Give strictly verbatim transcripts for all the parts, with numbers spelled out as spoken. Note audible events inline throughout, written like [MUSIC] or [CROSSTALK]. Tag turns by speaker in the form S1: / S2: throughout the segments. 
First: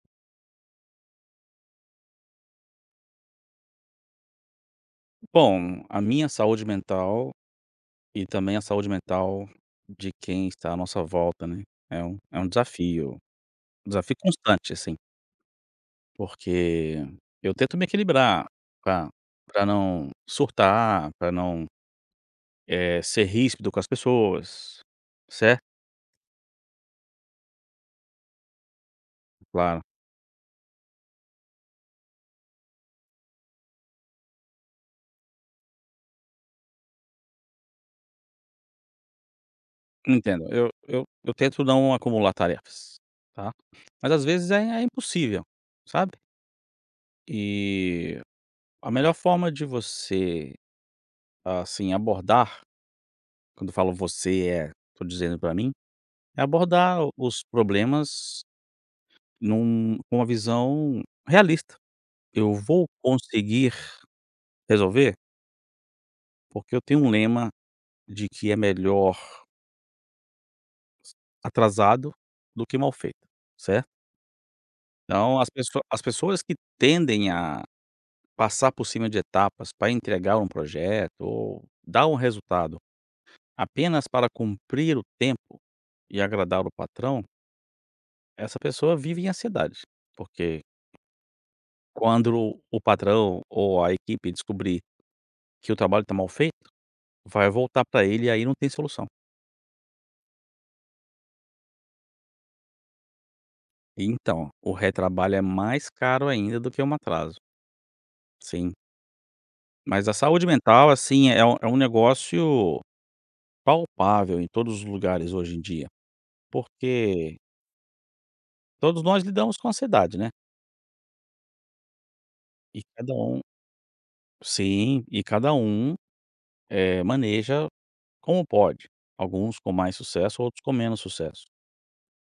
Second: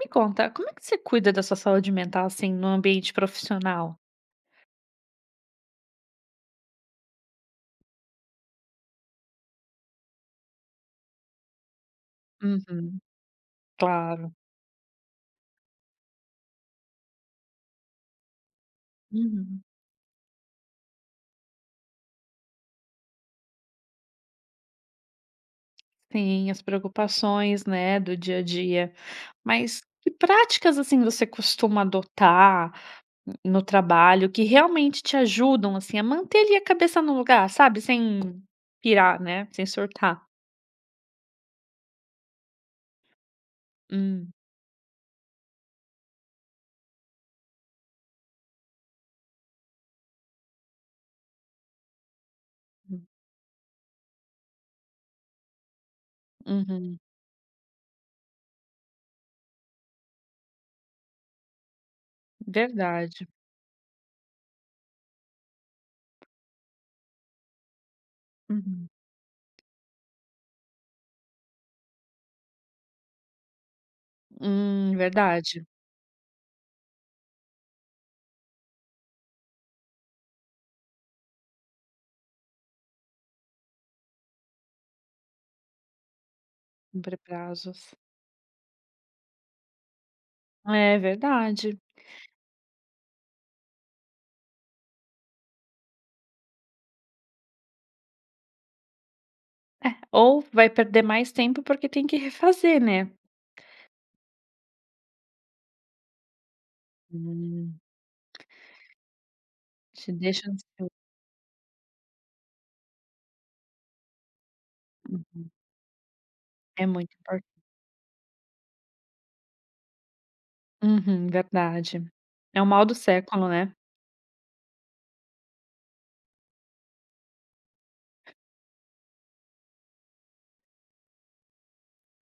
S1: Me conta, como é que você cuida da sua saúde mental, assim, no ambiente profissional?
S2: Bom, a minha saúde mental e também a saúde mental de quem está à nossa volta, né, é um é um
S1: Uhum,
S2: desafio, um desafio
S1: claro.
S2: constante, assim, porque eu tento me equilibrar pra
S1: Uhum.
S2: pra não surtar, pra não, eh, ser ríspido com as pessoas, certo?
S1: Sim, as preocupações, né, do dia a dia. Mas
S2: Claro.
S1: que práticas, assim, você costuma adotar no trabalho que realmente te ajudam, assim, a manter ali a cabeça no lugar, sabe? Sem pirar, né? Sem surtar.
S2: Entendo, eu eu eu tento não acumular tarefas, tá? Mas às
S1: Hum,
S2: vezes é é impossível, sabe? E a melhor forma de você, assim, abordar. Quando eu falo você, é tô dizendo pra mim, é
S1: uhum.
S2: abordar o- os problemas num com uma visão realista. Eu vou
S1: Verdade.
S2: conseguir resolver, porque eu tenho um lema de que é
S1: Uhum.
S2: melhor atrasado do que mal feito, certo?
S1: Hum,
S2: Então as
S1: verdade.
S2: pesso as pessoas que tendem a passar por cima de etapas para entregar um projeto ou dar um resultado apenas para cumprir o tempo e agradar o
S1: Cumprir
S2: patrão,
S1: prazos.
S2: essa pessoa vive em ansiedade, porque
S1: É verdade.
S2: quando o patrão ou a equipe descobrir que o trabalho está mal feito, vai voltar para ele e aí não tem solução.
S1: Ou vai perder mais tempo, porque tem que refazer, né.
S2: Então, o retrabalho é mais caro ainda do que um atraso,
S1: Hum.
S2: sim. Mas
S1: Te
S2: a saúde
S1: deixa ansi
S2: mental, assim, é um é um negócio palpável em todos os lugares
S1: hum,
S2: hoje em dia,
S1: é muito
S2: porque
S1: impor
S2: todos nós lidamos com ansiedade, né.
S1: uhum, verdade. É o
S2: E
S1: mal do
S2: cada um,
S1: século, né.
S2: sim, e cada um, eh, maneja como pode, alguns com mais sucesso, outros com menos sucesso.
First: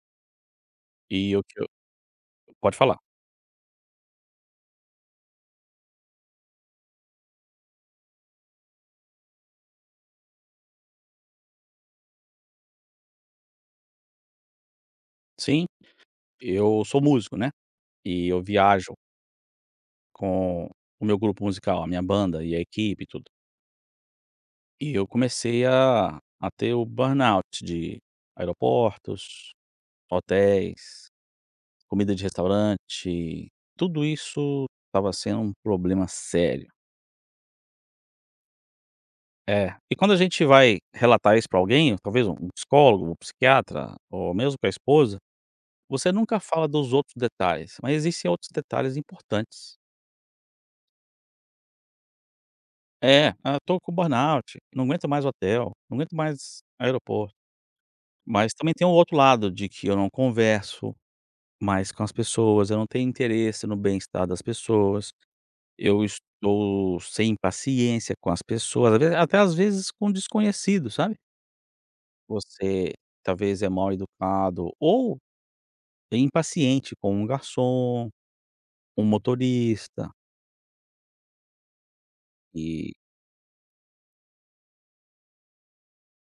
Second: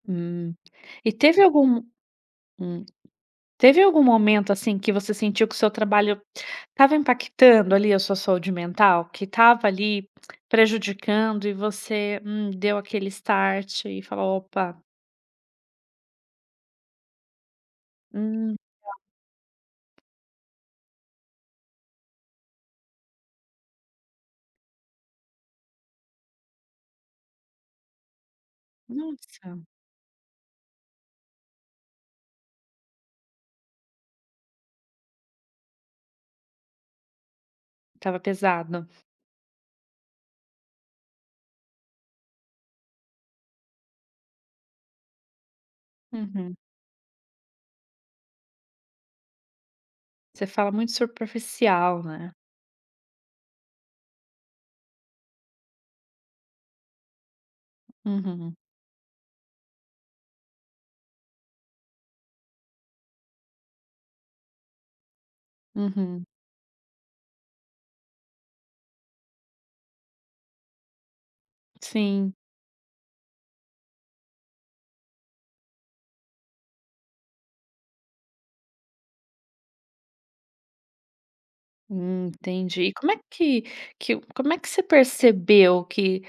S1: Hum. E
S2: E
S1: teve
S2: o que eu
S1: algum
S2: pode
S1: hum,
S2: falar.
S1: teve algum momento, assim, que você sentiu que o seu trabalho estava impactando ali a sua saúde mental? Que estava ali prejudicando e você, hum, deu aquele start e falou: "Opa,
S2: Sim, eu sou músico, né. E eu
S1: hum,
S2: viajo com o meu grupo musical, a minha banda e a equipe e tudo. E eu comecei a a ter o burnout de
S1: nossa,
S2: aeroportos, hotéis, comida de restaurante, tudo isso estava sendo um problema sério.
S1: estava pesado".
S2: É. E quando a gente vai relatar isso para alguém, talvez um psicólogo, um psiquiatra ou mesmo com a esposa, você nunca
S1: Uhum.
S2: fala dos outros detalhes, mas existem outros detalhes importantes.
S1: Você fala muito superficial, né.
S2: É, ah, tô com burnout, não aguento mais hotel, não aguento mais aeroporto. Mas
S1: Uhum.
S2: também tem o outro lado de que eu não converso mais com as pessoas, eu não tenho interesse no bem-estar das pessoas, eu
S1: Uhum.
S2: estou sem paciência com as pessoas, às vezes até às vezes com desconhecidos, sabe.
S1: Sim,
S2: Você talvez é mal educado ou é impaciente com um garçom, um motorista,
S1: hum, entendi. E
S2: e
S1: como é que que como é que você percebeu que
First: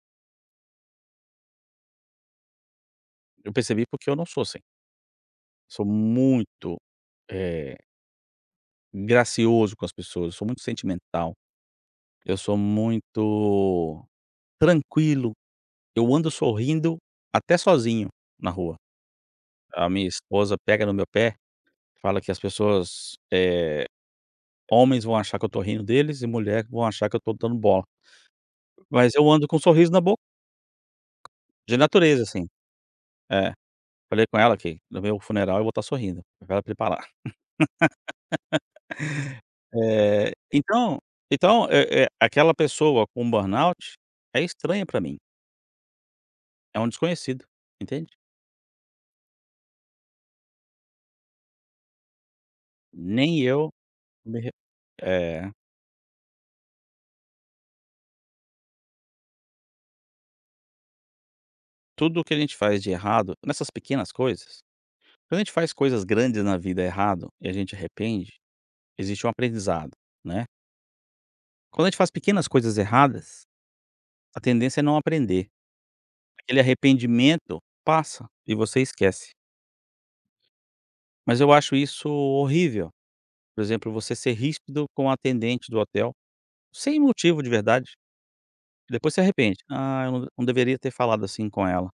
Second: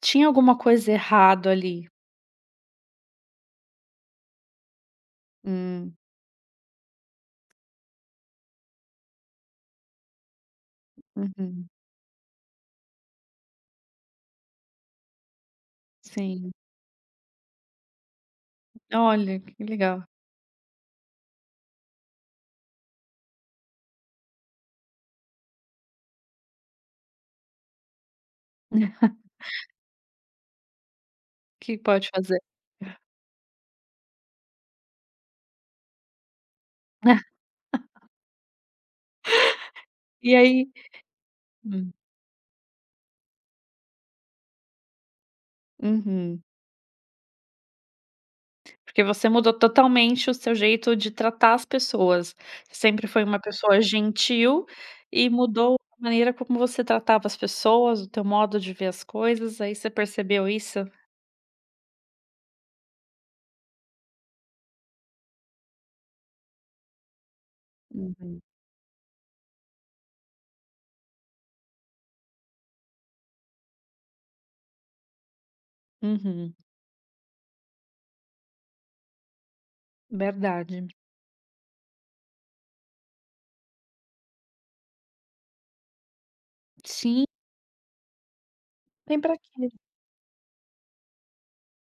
S1: tinha alguma coisa errado ali?
S2: eu percebi porque eu não sou assim, sou
S1: Hum,
S2: muito, eh gracioso com as pessoas, eu sou muito sentimental,
S1: uhum,
S2: eu sou muito tranquilo, eu ando
S1: sim.
S2: sorrindo até sozinho na rua.
S1: Olha, que
S2: A
S1: legal.
S2: minha esposa pega no meu pé, fala que as pessoas, eh, homens vão achar que eu tô rindo deles e mulher vão achar que eu tô dando bola, mas
S1: [LAUGHS]
S2: eu ando com um sorriso na boca,
S1: O
S2: de
S1: que pode
S2: natureza
S1: fazer.
S2: assim. É, falei com ela que no meu funeral eu vou estar sorrindo, pra ela preparar.
S1: [LAUGHS]
S2: Eh,
S1: E aí
S2: então então,
S1: hum,
S2: eh eh, aquela pessoa com burnout é estranha pra mim,
S1: uhum.
S2: é um desconhecido, entende?
S1: Porque você mudou totalmente o seu jeito de tratar as pessoas. Você sempre foi uma
S2: Nem eu
S1: pessoa
S2: me re
S1: gentil e
S2: é,
S1: mudou a maneira como você tratava as pessoas, o teu modo de ver as coisas, aí você percebeu isso?
S2: tudo o que a gente faz de errado, nessas pequenas coisas, quando a gente faz coisas grandes na vida errado e a gente arrepende,
S1: Uhum.
S2: existe um aprendizado, né. Quando a gente faz pequenas coisas erradas, a tendência é não aprender.
S1: Uhum.
S2: Aquele arrependimento passa e você esquece.
S1: Verdade.
S2: Mas eu acho isso horrível, por exemplo, você ser ríspido com a atendente do hotel, sem
S1: Sim.
S2: motivo de verdade, e depois
S1: Tem
S2: se
S1: pra
S2: arrepende:
S1: quê?
S2: "Ah, eu não não deveria ter falado assim com ela".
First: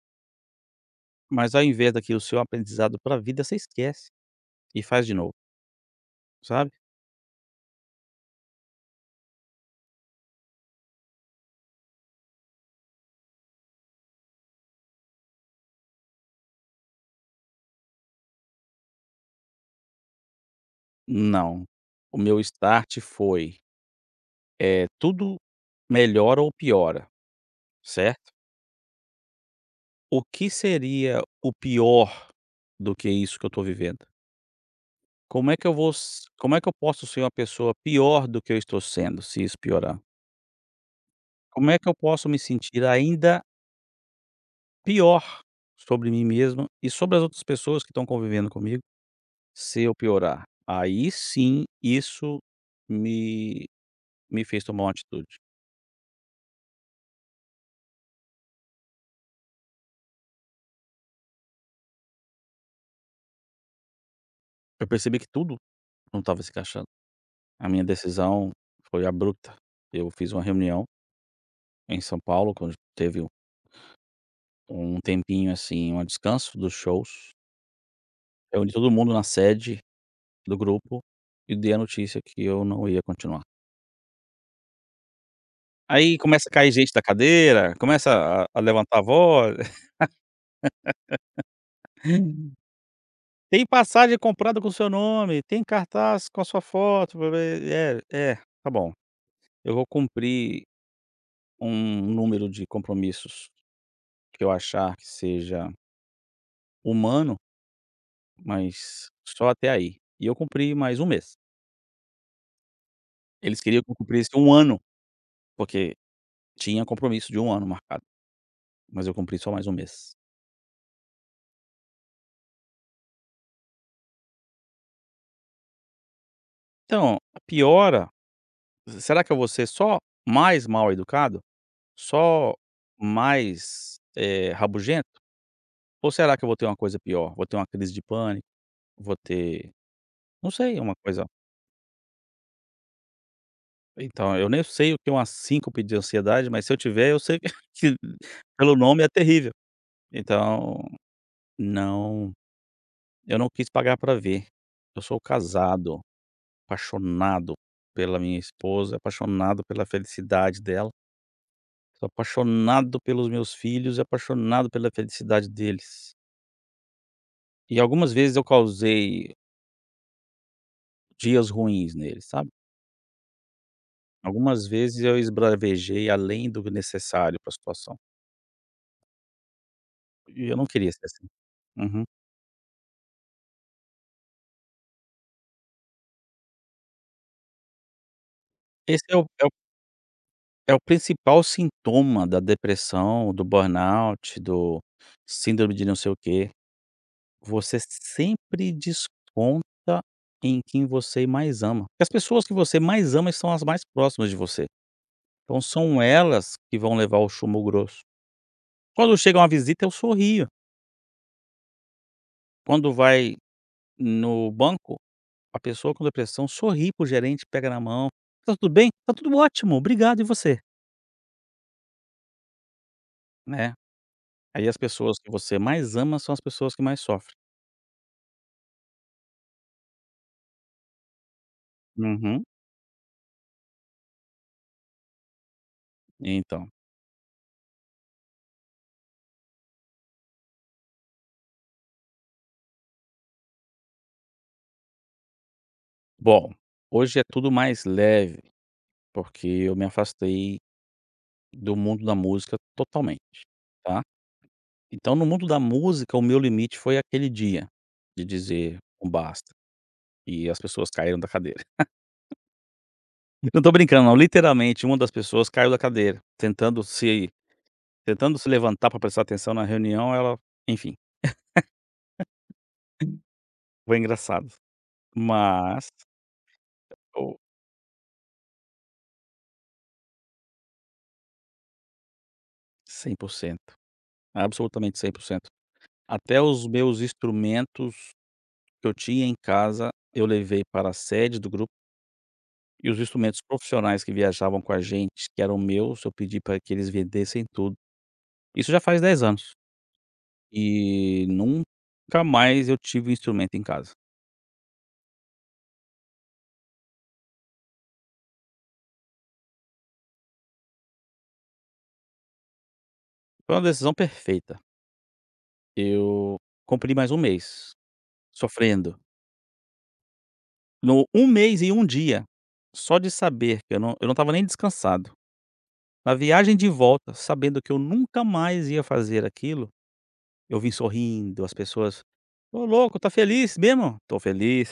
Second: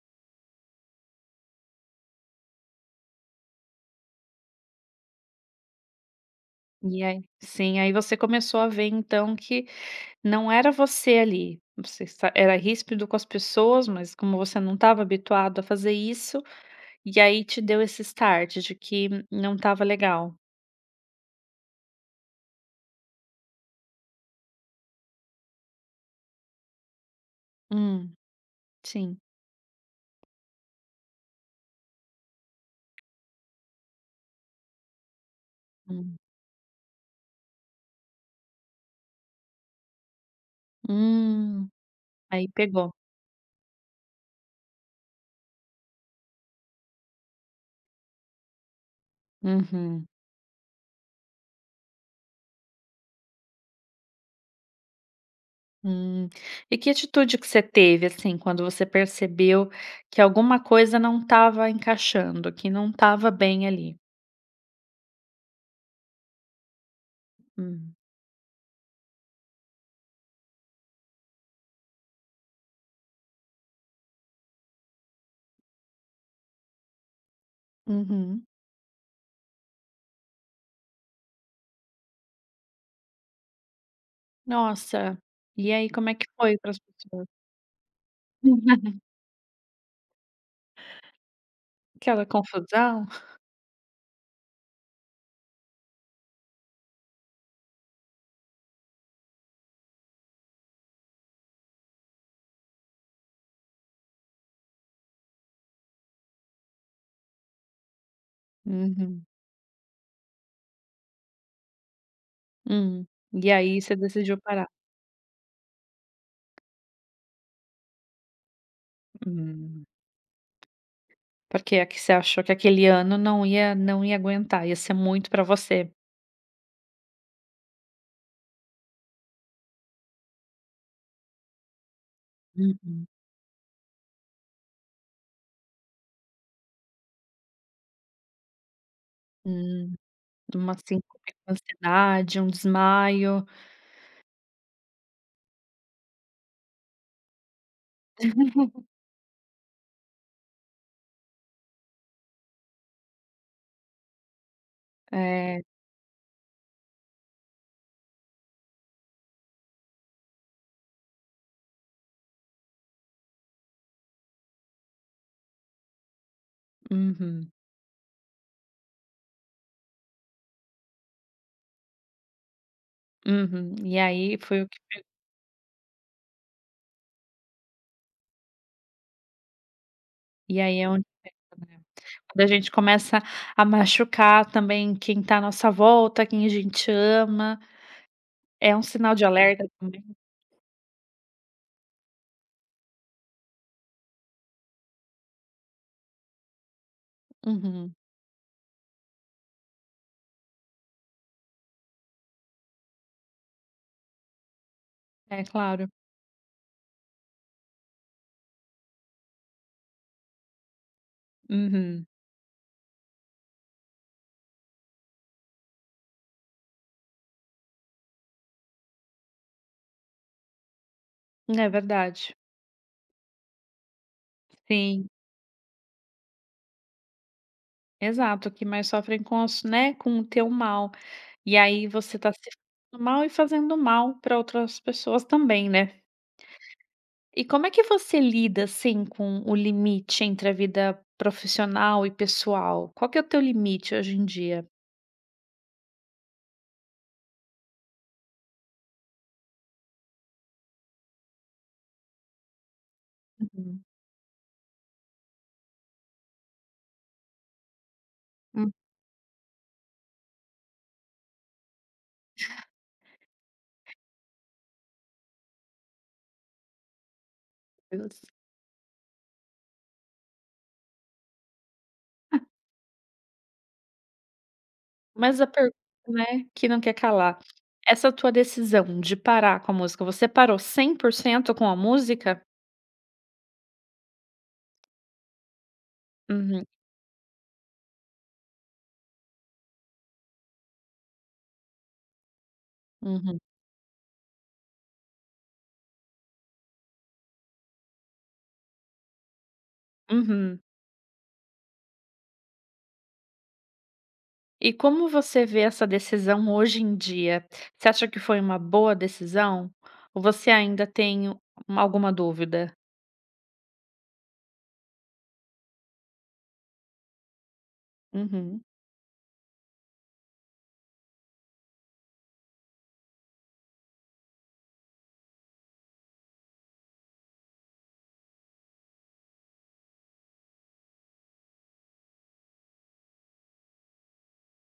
S2: Mas ao invés daquilo ser um aprendizado para a vida, você esquece. E faz de novo, sabe?
S1: E aí sim, aí você começou a ver então que não era você ali, você esta era ríspido com as pessoas, mas como você não estava habituado a fazer isso, e aí te deu esse start de que não estava legal.
S2: Não. O meu start foi, é tudo melhora ou piora,
S1: Hum,
S2: certo?
S1: sim.
S2: O que seria o pior do que isso que eu estou vivendo? Como é que eu vou
S1: Hum.
S2: s como é que eu posso ser uma pessoa pior do que eu estou sendo, se isso piorar?
S1: Hum,
S2: Como é que eu posso me
S1: aí
S2: sentir
S1: pegou.
S2: ainda pior sobre mim mesmo e sobre as outras pessoas que estão convivendo comigo, se eu
S1: Uhum.
S2: piorar? Aí sim, isso me me fez tomar uma atitude.
S1: Hum. E que atitude que você teve, assim, quando você percebeu que alguma coisa não estava encaixando, que não estava bem ali?
S2: Eu percebi que tudo não estava se encaixando. A minha
S1: Hum.
S2: decisão foi abrupta. Eu fiz uma reunião em São Paulo, quando teve um um tempinho, assim, um descanso dos shows.
S1: Uhum.
S2: Reuni todo mundo na sede do grupo e dei a notícia que eu não ia continuar.
S1: Nossa, e aí como é
S2: Aí
S1: que
S2: começa a
S1: foi para
S2: cair
S1: as
S2: gente da
S1: pessoas?
S2: cadeira, começa a a levantar a
S1: [LAUGHS]
S2: voz.
S1: Aquela
S2: [LAUGHS]
S1: confusão?
S2: "Tem passagem comprada com o seu nome, tem cartaz com a sua foto". Blá, blá. É, é, tá bom. Eu vou cumprir um número de compromissos que eu achar que seja humano, mas
S1: Uhum,
S2: só até aí. E eu cumpri mais um mês.
S1: hum. E
S2: Eles
S1: aí
S2: queriam que
S1: você
S2: eu cumprisse
S1: decidiu
S2: um
S1: parar?
S2: ano, porque tinha compromisso de um ano marcado, mas eu cumpri só mais um
S1: Hum,
S2: mês.
S1: porque é que você achou que aquele ano não ia não ia aguentar, ia ser muito para você?
S2: Então, a piora, será que eu vou ser só mais mal educado? Só
S1: Uhum,
S2: mais, eh, rabugento? Ou será que eu vou ter uma coisa pior? Vou ter uma crise de pânico? Vou ter,
S1: hum,
S2: não
S1: uma
S2: sei, uma coisa,
S1: síncope com ansiedade, um desmaio,
S2: então, eu nem sei o que é uma síncope de ansiedade, mas se eu tiver, eu sei [LAUGHS] que pelo nome é terrível. Então, não. Eu não quis pagar pra ver. Eu sou
S1: eh,
S2: casado, apaixonado pela minha esposa, apaixonado pela felicidade dela, sou apaixonado pelos meus filhos e apaixonado pela felicidade deles.
S1: uhum,
S2: E algumas vezes eu causei dias ruins neles, sabe.
S1: uhum. E aí foi o
S2: Algumas
S1: que
S2: vezes eu esbravejei além do necessário pra situação, e eu
S1: e
S2: não
S1: aí é
S2: queria
S1: onde
S2: ser assim.
S1: né?
S2: Uhum.
S1: Quando a gente começa a machucar também quem está à nossa volta, quem a gente ama, é um
S2: Esse
S1: sinal
S2: é
S1: de
S2: o é o
S1: alerta também.
S2: é o principal sintoma da depressão, do burnout, do síndrome de não sei o quê. Você
S1: Uhum.
S2: sempre desconta em quem você mais ama. Porque as pessoas que você mais ama são as mais próximas de você.
S1: É
S2: Então
S1: claro.
S2: são elas que vão levar o chumbo grosso. Quando chega uma visita, eu sorrio.
S1: Uhum.
S2: Quando vai no banco, a pessoa com depressão sorri para o gerente, pega na mão: "Tá tudo bem? Tá tudo ótimo, obrigado, e você?",
S1: É verdade.
S2: né. Aí as
S1: Sim,
S2: pessoas que você mais ama são as pessoas que mais sofrem.
S1: exato, que mais sofrem com as né, com o teu mal. E aí você tá se
S2: Uhum.
S1: fazendo mal e fazendo mal para outras pessoas também, né.
S2: Então.
S1: E como é que você lida, assim, com o limite entre a vida profissional e pessoal? Qual que é o teu limite hoje em dia?
S2: Bom, hoje é tudo mais leve, porque eu me afastei do mundo da música totalmente,
S1: Uhum.
S2: tá. Então no mundo da música, o meu limite foi aquele dia, de
S1: Meu
S2: dizer um basta, e as pessoas caíram da cadeira. [LAUGHS] Não tô brincando não, literalmente uma das pessoas caiu da cadeira, tentando se
S1: Deus.
S2: tentando se levantar para prestar atenção na reunião, ela, enfim, foi engraçado.
S1: Mas a pergunta,
S2: Mas
S1: né, que não quer
S2: oh,
S1: calar. Essa tua decisão de parar com a música, você parou cem por cento com a música?
S2: cem por cento, absolutamente cem por cento. Até
S1: Uhum,
S2: os meus instrumentos que eu tinha em casa, eu levei para a sede do grupo. E os
S1: uhum.
S2: instrumentos profissionais que viajavam com a gente, que eram meus, eu pedi para que eles vendessem tudo. Isso já faz dez anos.
S1: Uhum.
S2: E nunca mais eu tive um instrumento em casa.
S1: E como você vê essa decisão hoje em dia? Você acha que foi uma boa decisão? Ou você ainda tem uma alguma dúvida?
S2: Foi uma decisão perfeita. Eu comprei mais um mês
S1: Uhum.
S2: sofrendo. No um mês e um dia, só de saber que eu não eu não estava nem descansado. Na viagem de volta, sabendo que eu nunca mais ia fazer aquilo, eu vim sorrindo, as pessoas: "Ô louco, tá feliz mesmo?". "Tô feliz".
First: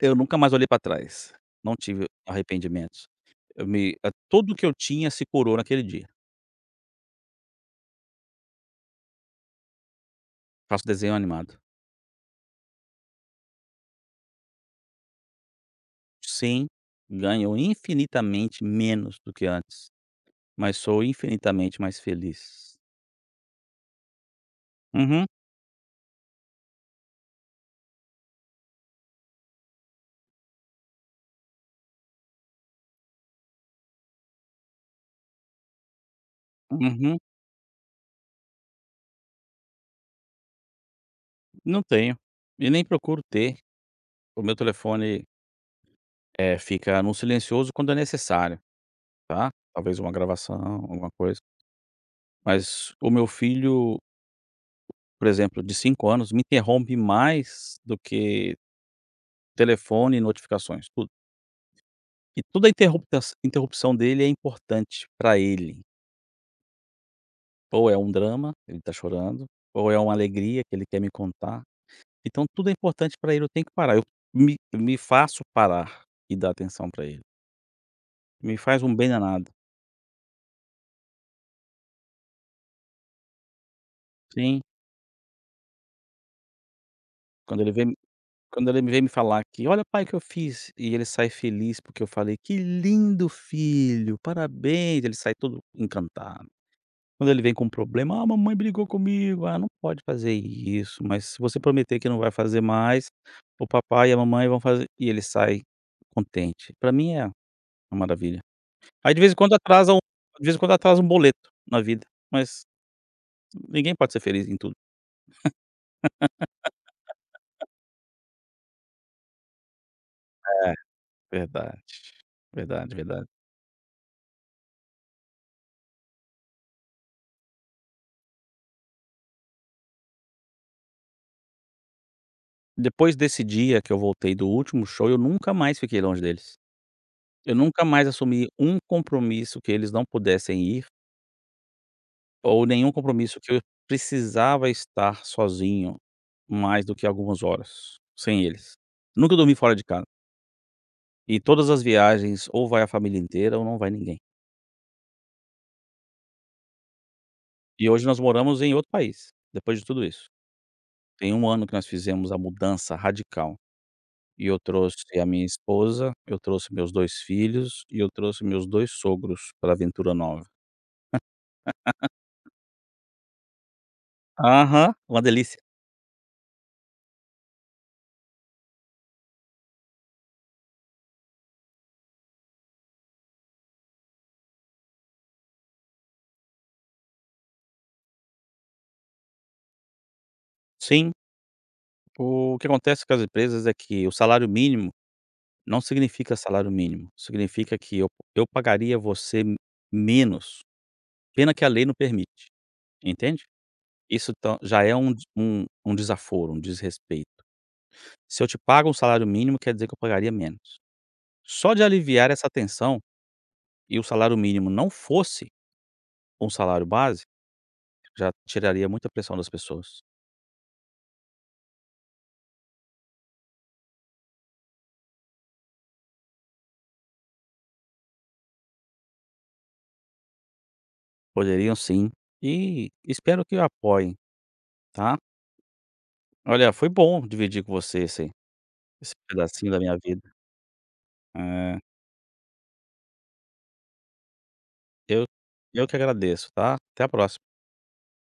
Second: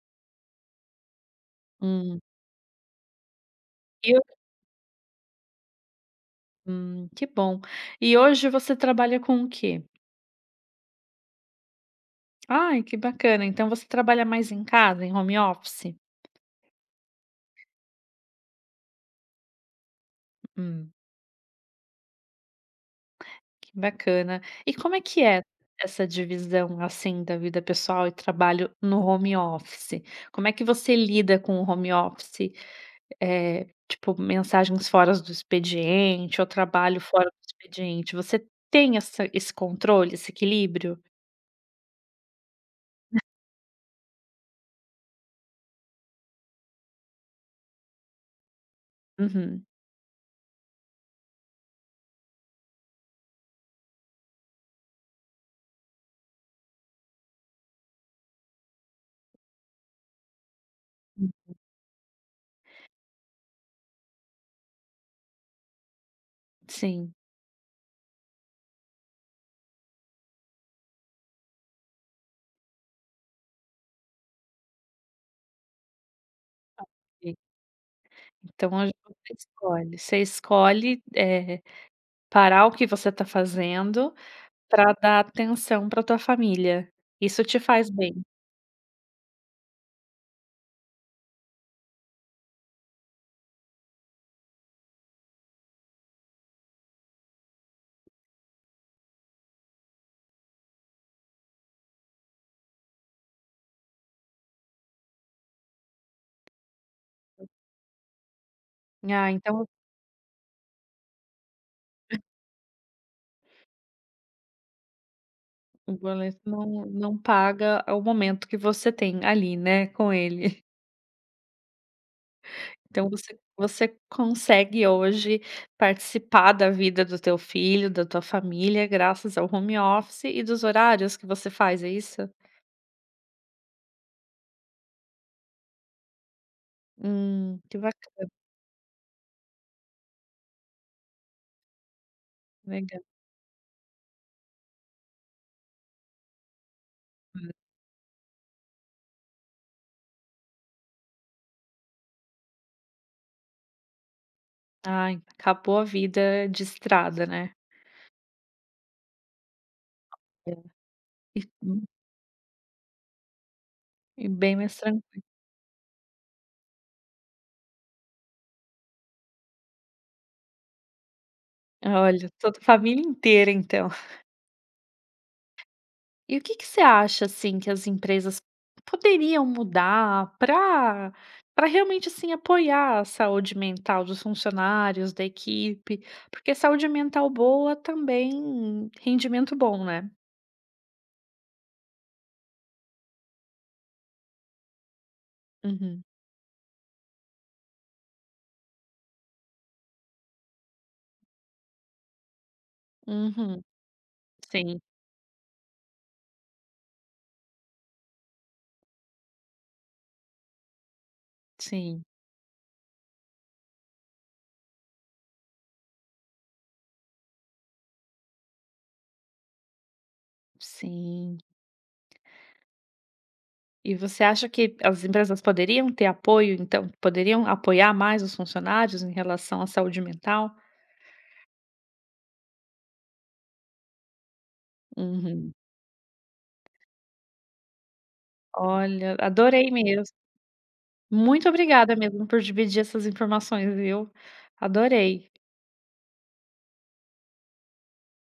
S2: Eu nunca mais olhei pra trás, não tive
S1: Hum.
S2: arrependimentos. Eu me
S1: E
S2: eh,
S1: ho
S2: tudo o que eu tinha se curou naquele dia.
S1: hum, que bom. E hoje você trabalha com o quê?
S2: Faço desenho animado.
S1: Ai, que bacana. Então você trabalha mais em casa, em home office?
S2: Sim, ganho infinitamente menos do que antes, mas
S1: Hum.
S2: sou infinitamente mais feliz.
S1: Que bacana. E como é que
S2: Uhum,
S1: é essa divisão, assim, da vida pessoal e trabalho no home office? Como é que você lida com o home office? Eh, tipo, mensagens fora do expediente ou trabalho
S2: uhum.
S1: fora do expediente. Você tem essa esse controle, esse equilíbrio?
S2: Não tenho, e nem procuro ter. O meu telefone, eh, fica no silencioso quando é necessário, tá,
S1: Uhum.
S2: talvez uma gravação, alguma coisa, mas o meu filho, por exemplo, de cinco anos, me interrompe mais do que telefone e notificações, tudo. E toda interrupta interrupção dele é importante para ele.
S1: Sim.
S2: Ou é um drama, ele tá chorando, ou é uma alegria que ele quer me contar. Então tudo é importante para ele, eu tenho que parar. Eu me me faço parar e dar atenção para ele.
S1: E
S2: Me
S1: então
S2: faz
S1: hoje
S2: um bem
S1: você
S2: danado.
S1: escolhe. Você escolhe, eh, parar o que você está fazendo
S2: Sim,
S1: para dar atenção para tua família. Isso te
S2: quando ele
S1: faz
S2: vem
S1: bem.
S2: quando ele vem me falar que: "Olha, pai, o que eu fiz", e ele sai feliz porque eu falei: "Que lindo, filho, parabéns", ele sai todo encantado. Quando ele vem com um problema: "Ah, mamãe brigou comigo. Ah, não pode fazer isso, mas se você prometer que não vai fazer mais, o papai e a mamãe vão fazer" e ele sai contente. Pra mim é uma maravilha. Aí de
S1: Ah,
S2: vez em quando
S1: então
S2: atrasa um de vez em quando atrasa um boleto na vida, mas ninguém pode ser feliz em tudo.
S1: o boleto não não paga o momento que você tem ali, né, com ele.
S2: É,
S1: [LAUGHS]
S2: verdade. Verdade,
S1: Então
S2: verdade.
S1: você você consegue hoje participar da vida do teu filho, da tua família, graças ao home office e dos horários que você faz, é isso?
S2: Depois desse dia que eu voltei do último show, eu nunca mais fiquei longe deles. Eu
S1: Hum, que
S2: nunca mais
S1: bacana,
S2: assumi um compromisso que eles não pudessem ir, ou nenhum
S1: legal.
S2: compromisso que eu precisava estar sozinho mais do que algumas horas, sem eles. Nunca dormi fora de casa. E todas as viagens ou vai a família inteira ou não vai ninguém.
S1: Ai, acabou a vida de estrada, né.
S2: E hoje nós moramos em outro país, depois de tudo isso.
S1: É.
S2: Tem
S1: E
S2: um ano que nós fizemos a mudança radical.
S1: e
S2: E
S1: bem
S2: eu
S1: mais tran
S2: trouxe a minha esposa, eu trouxe meus dois filhos e eu trouxe meus dois sogros para a aventura nova.
S1: olha, toda a família inteira então.
S2: Aham, uma delícia.
S1: E o que que você acha, assim, que as empresas poderiam mudar para para realmente, assim, apoiar a saúde mental dos funcionários, da equipe? Porque saúde mental boa também rendimento bom, né?
S2: Sim, o que acontece com as empresas é que o salário mínimo não
S1: Uhum,
S2: significa salário mínimo, significa que eu eu pagaria você menos, pena que a lei não permite, entende?
S1: uhum.
S2: Isso então
S1: Sim,
S2: já é um um um desaforo, um desrespeito. Se eu te pago um salário mínimo, quer dizer que eu pagaria menos. Só de
S1: sim,
S2: aliviar essa tensão e o salário mínimo não fosse um salário base, já tiraria muita pressão das pessoas.
S1: sim. E você acha que as empresas poderiam ter apoio, então? Poderiam apoiar mais os funcionários em relação à saúde mental?
S2: Poderiam, sim, e espero que apoiem, tá?
S1: Uhum.
S2: Olha, foi bom dividir com você esse esse
S1: Olha, adorei
S2: pedacinho da minha
S1: mesmo.
S2: vida.
S1: Muito
S2: É.
S1: obrigada mesmo por dividir essas informações, viu.
S2: Eu
S1: Adorei.
S2: eu que agradeço, tá? Até a próxima.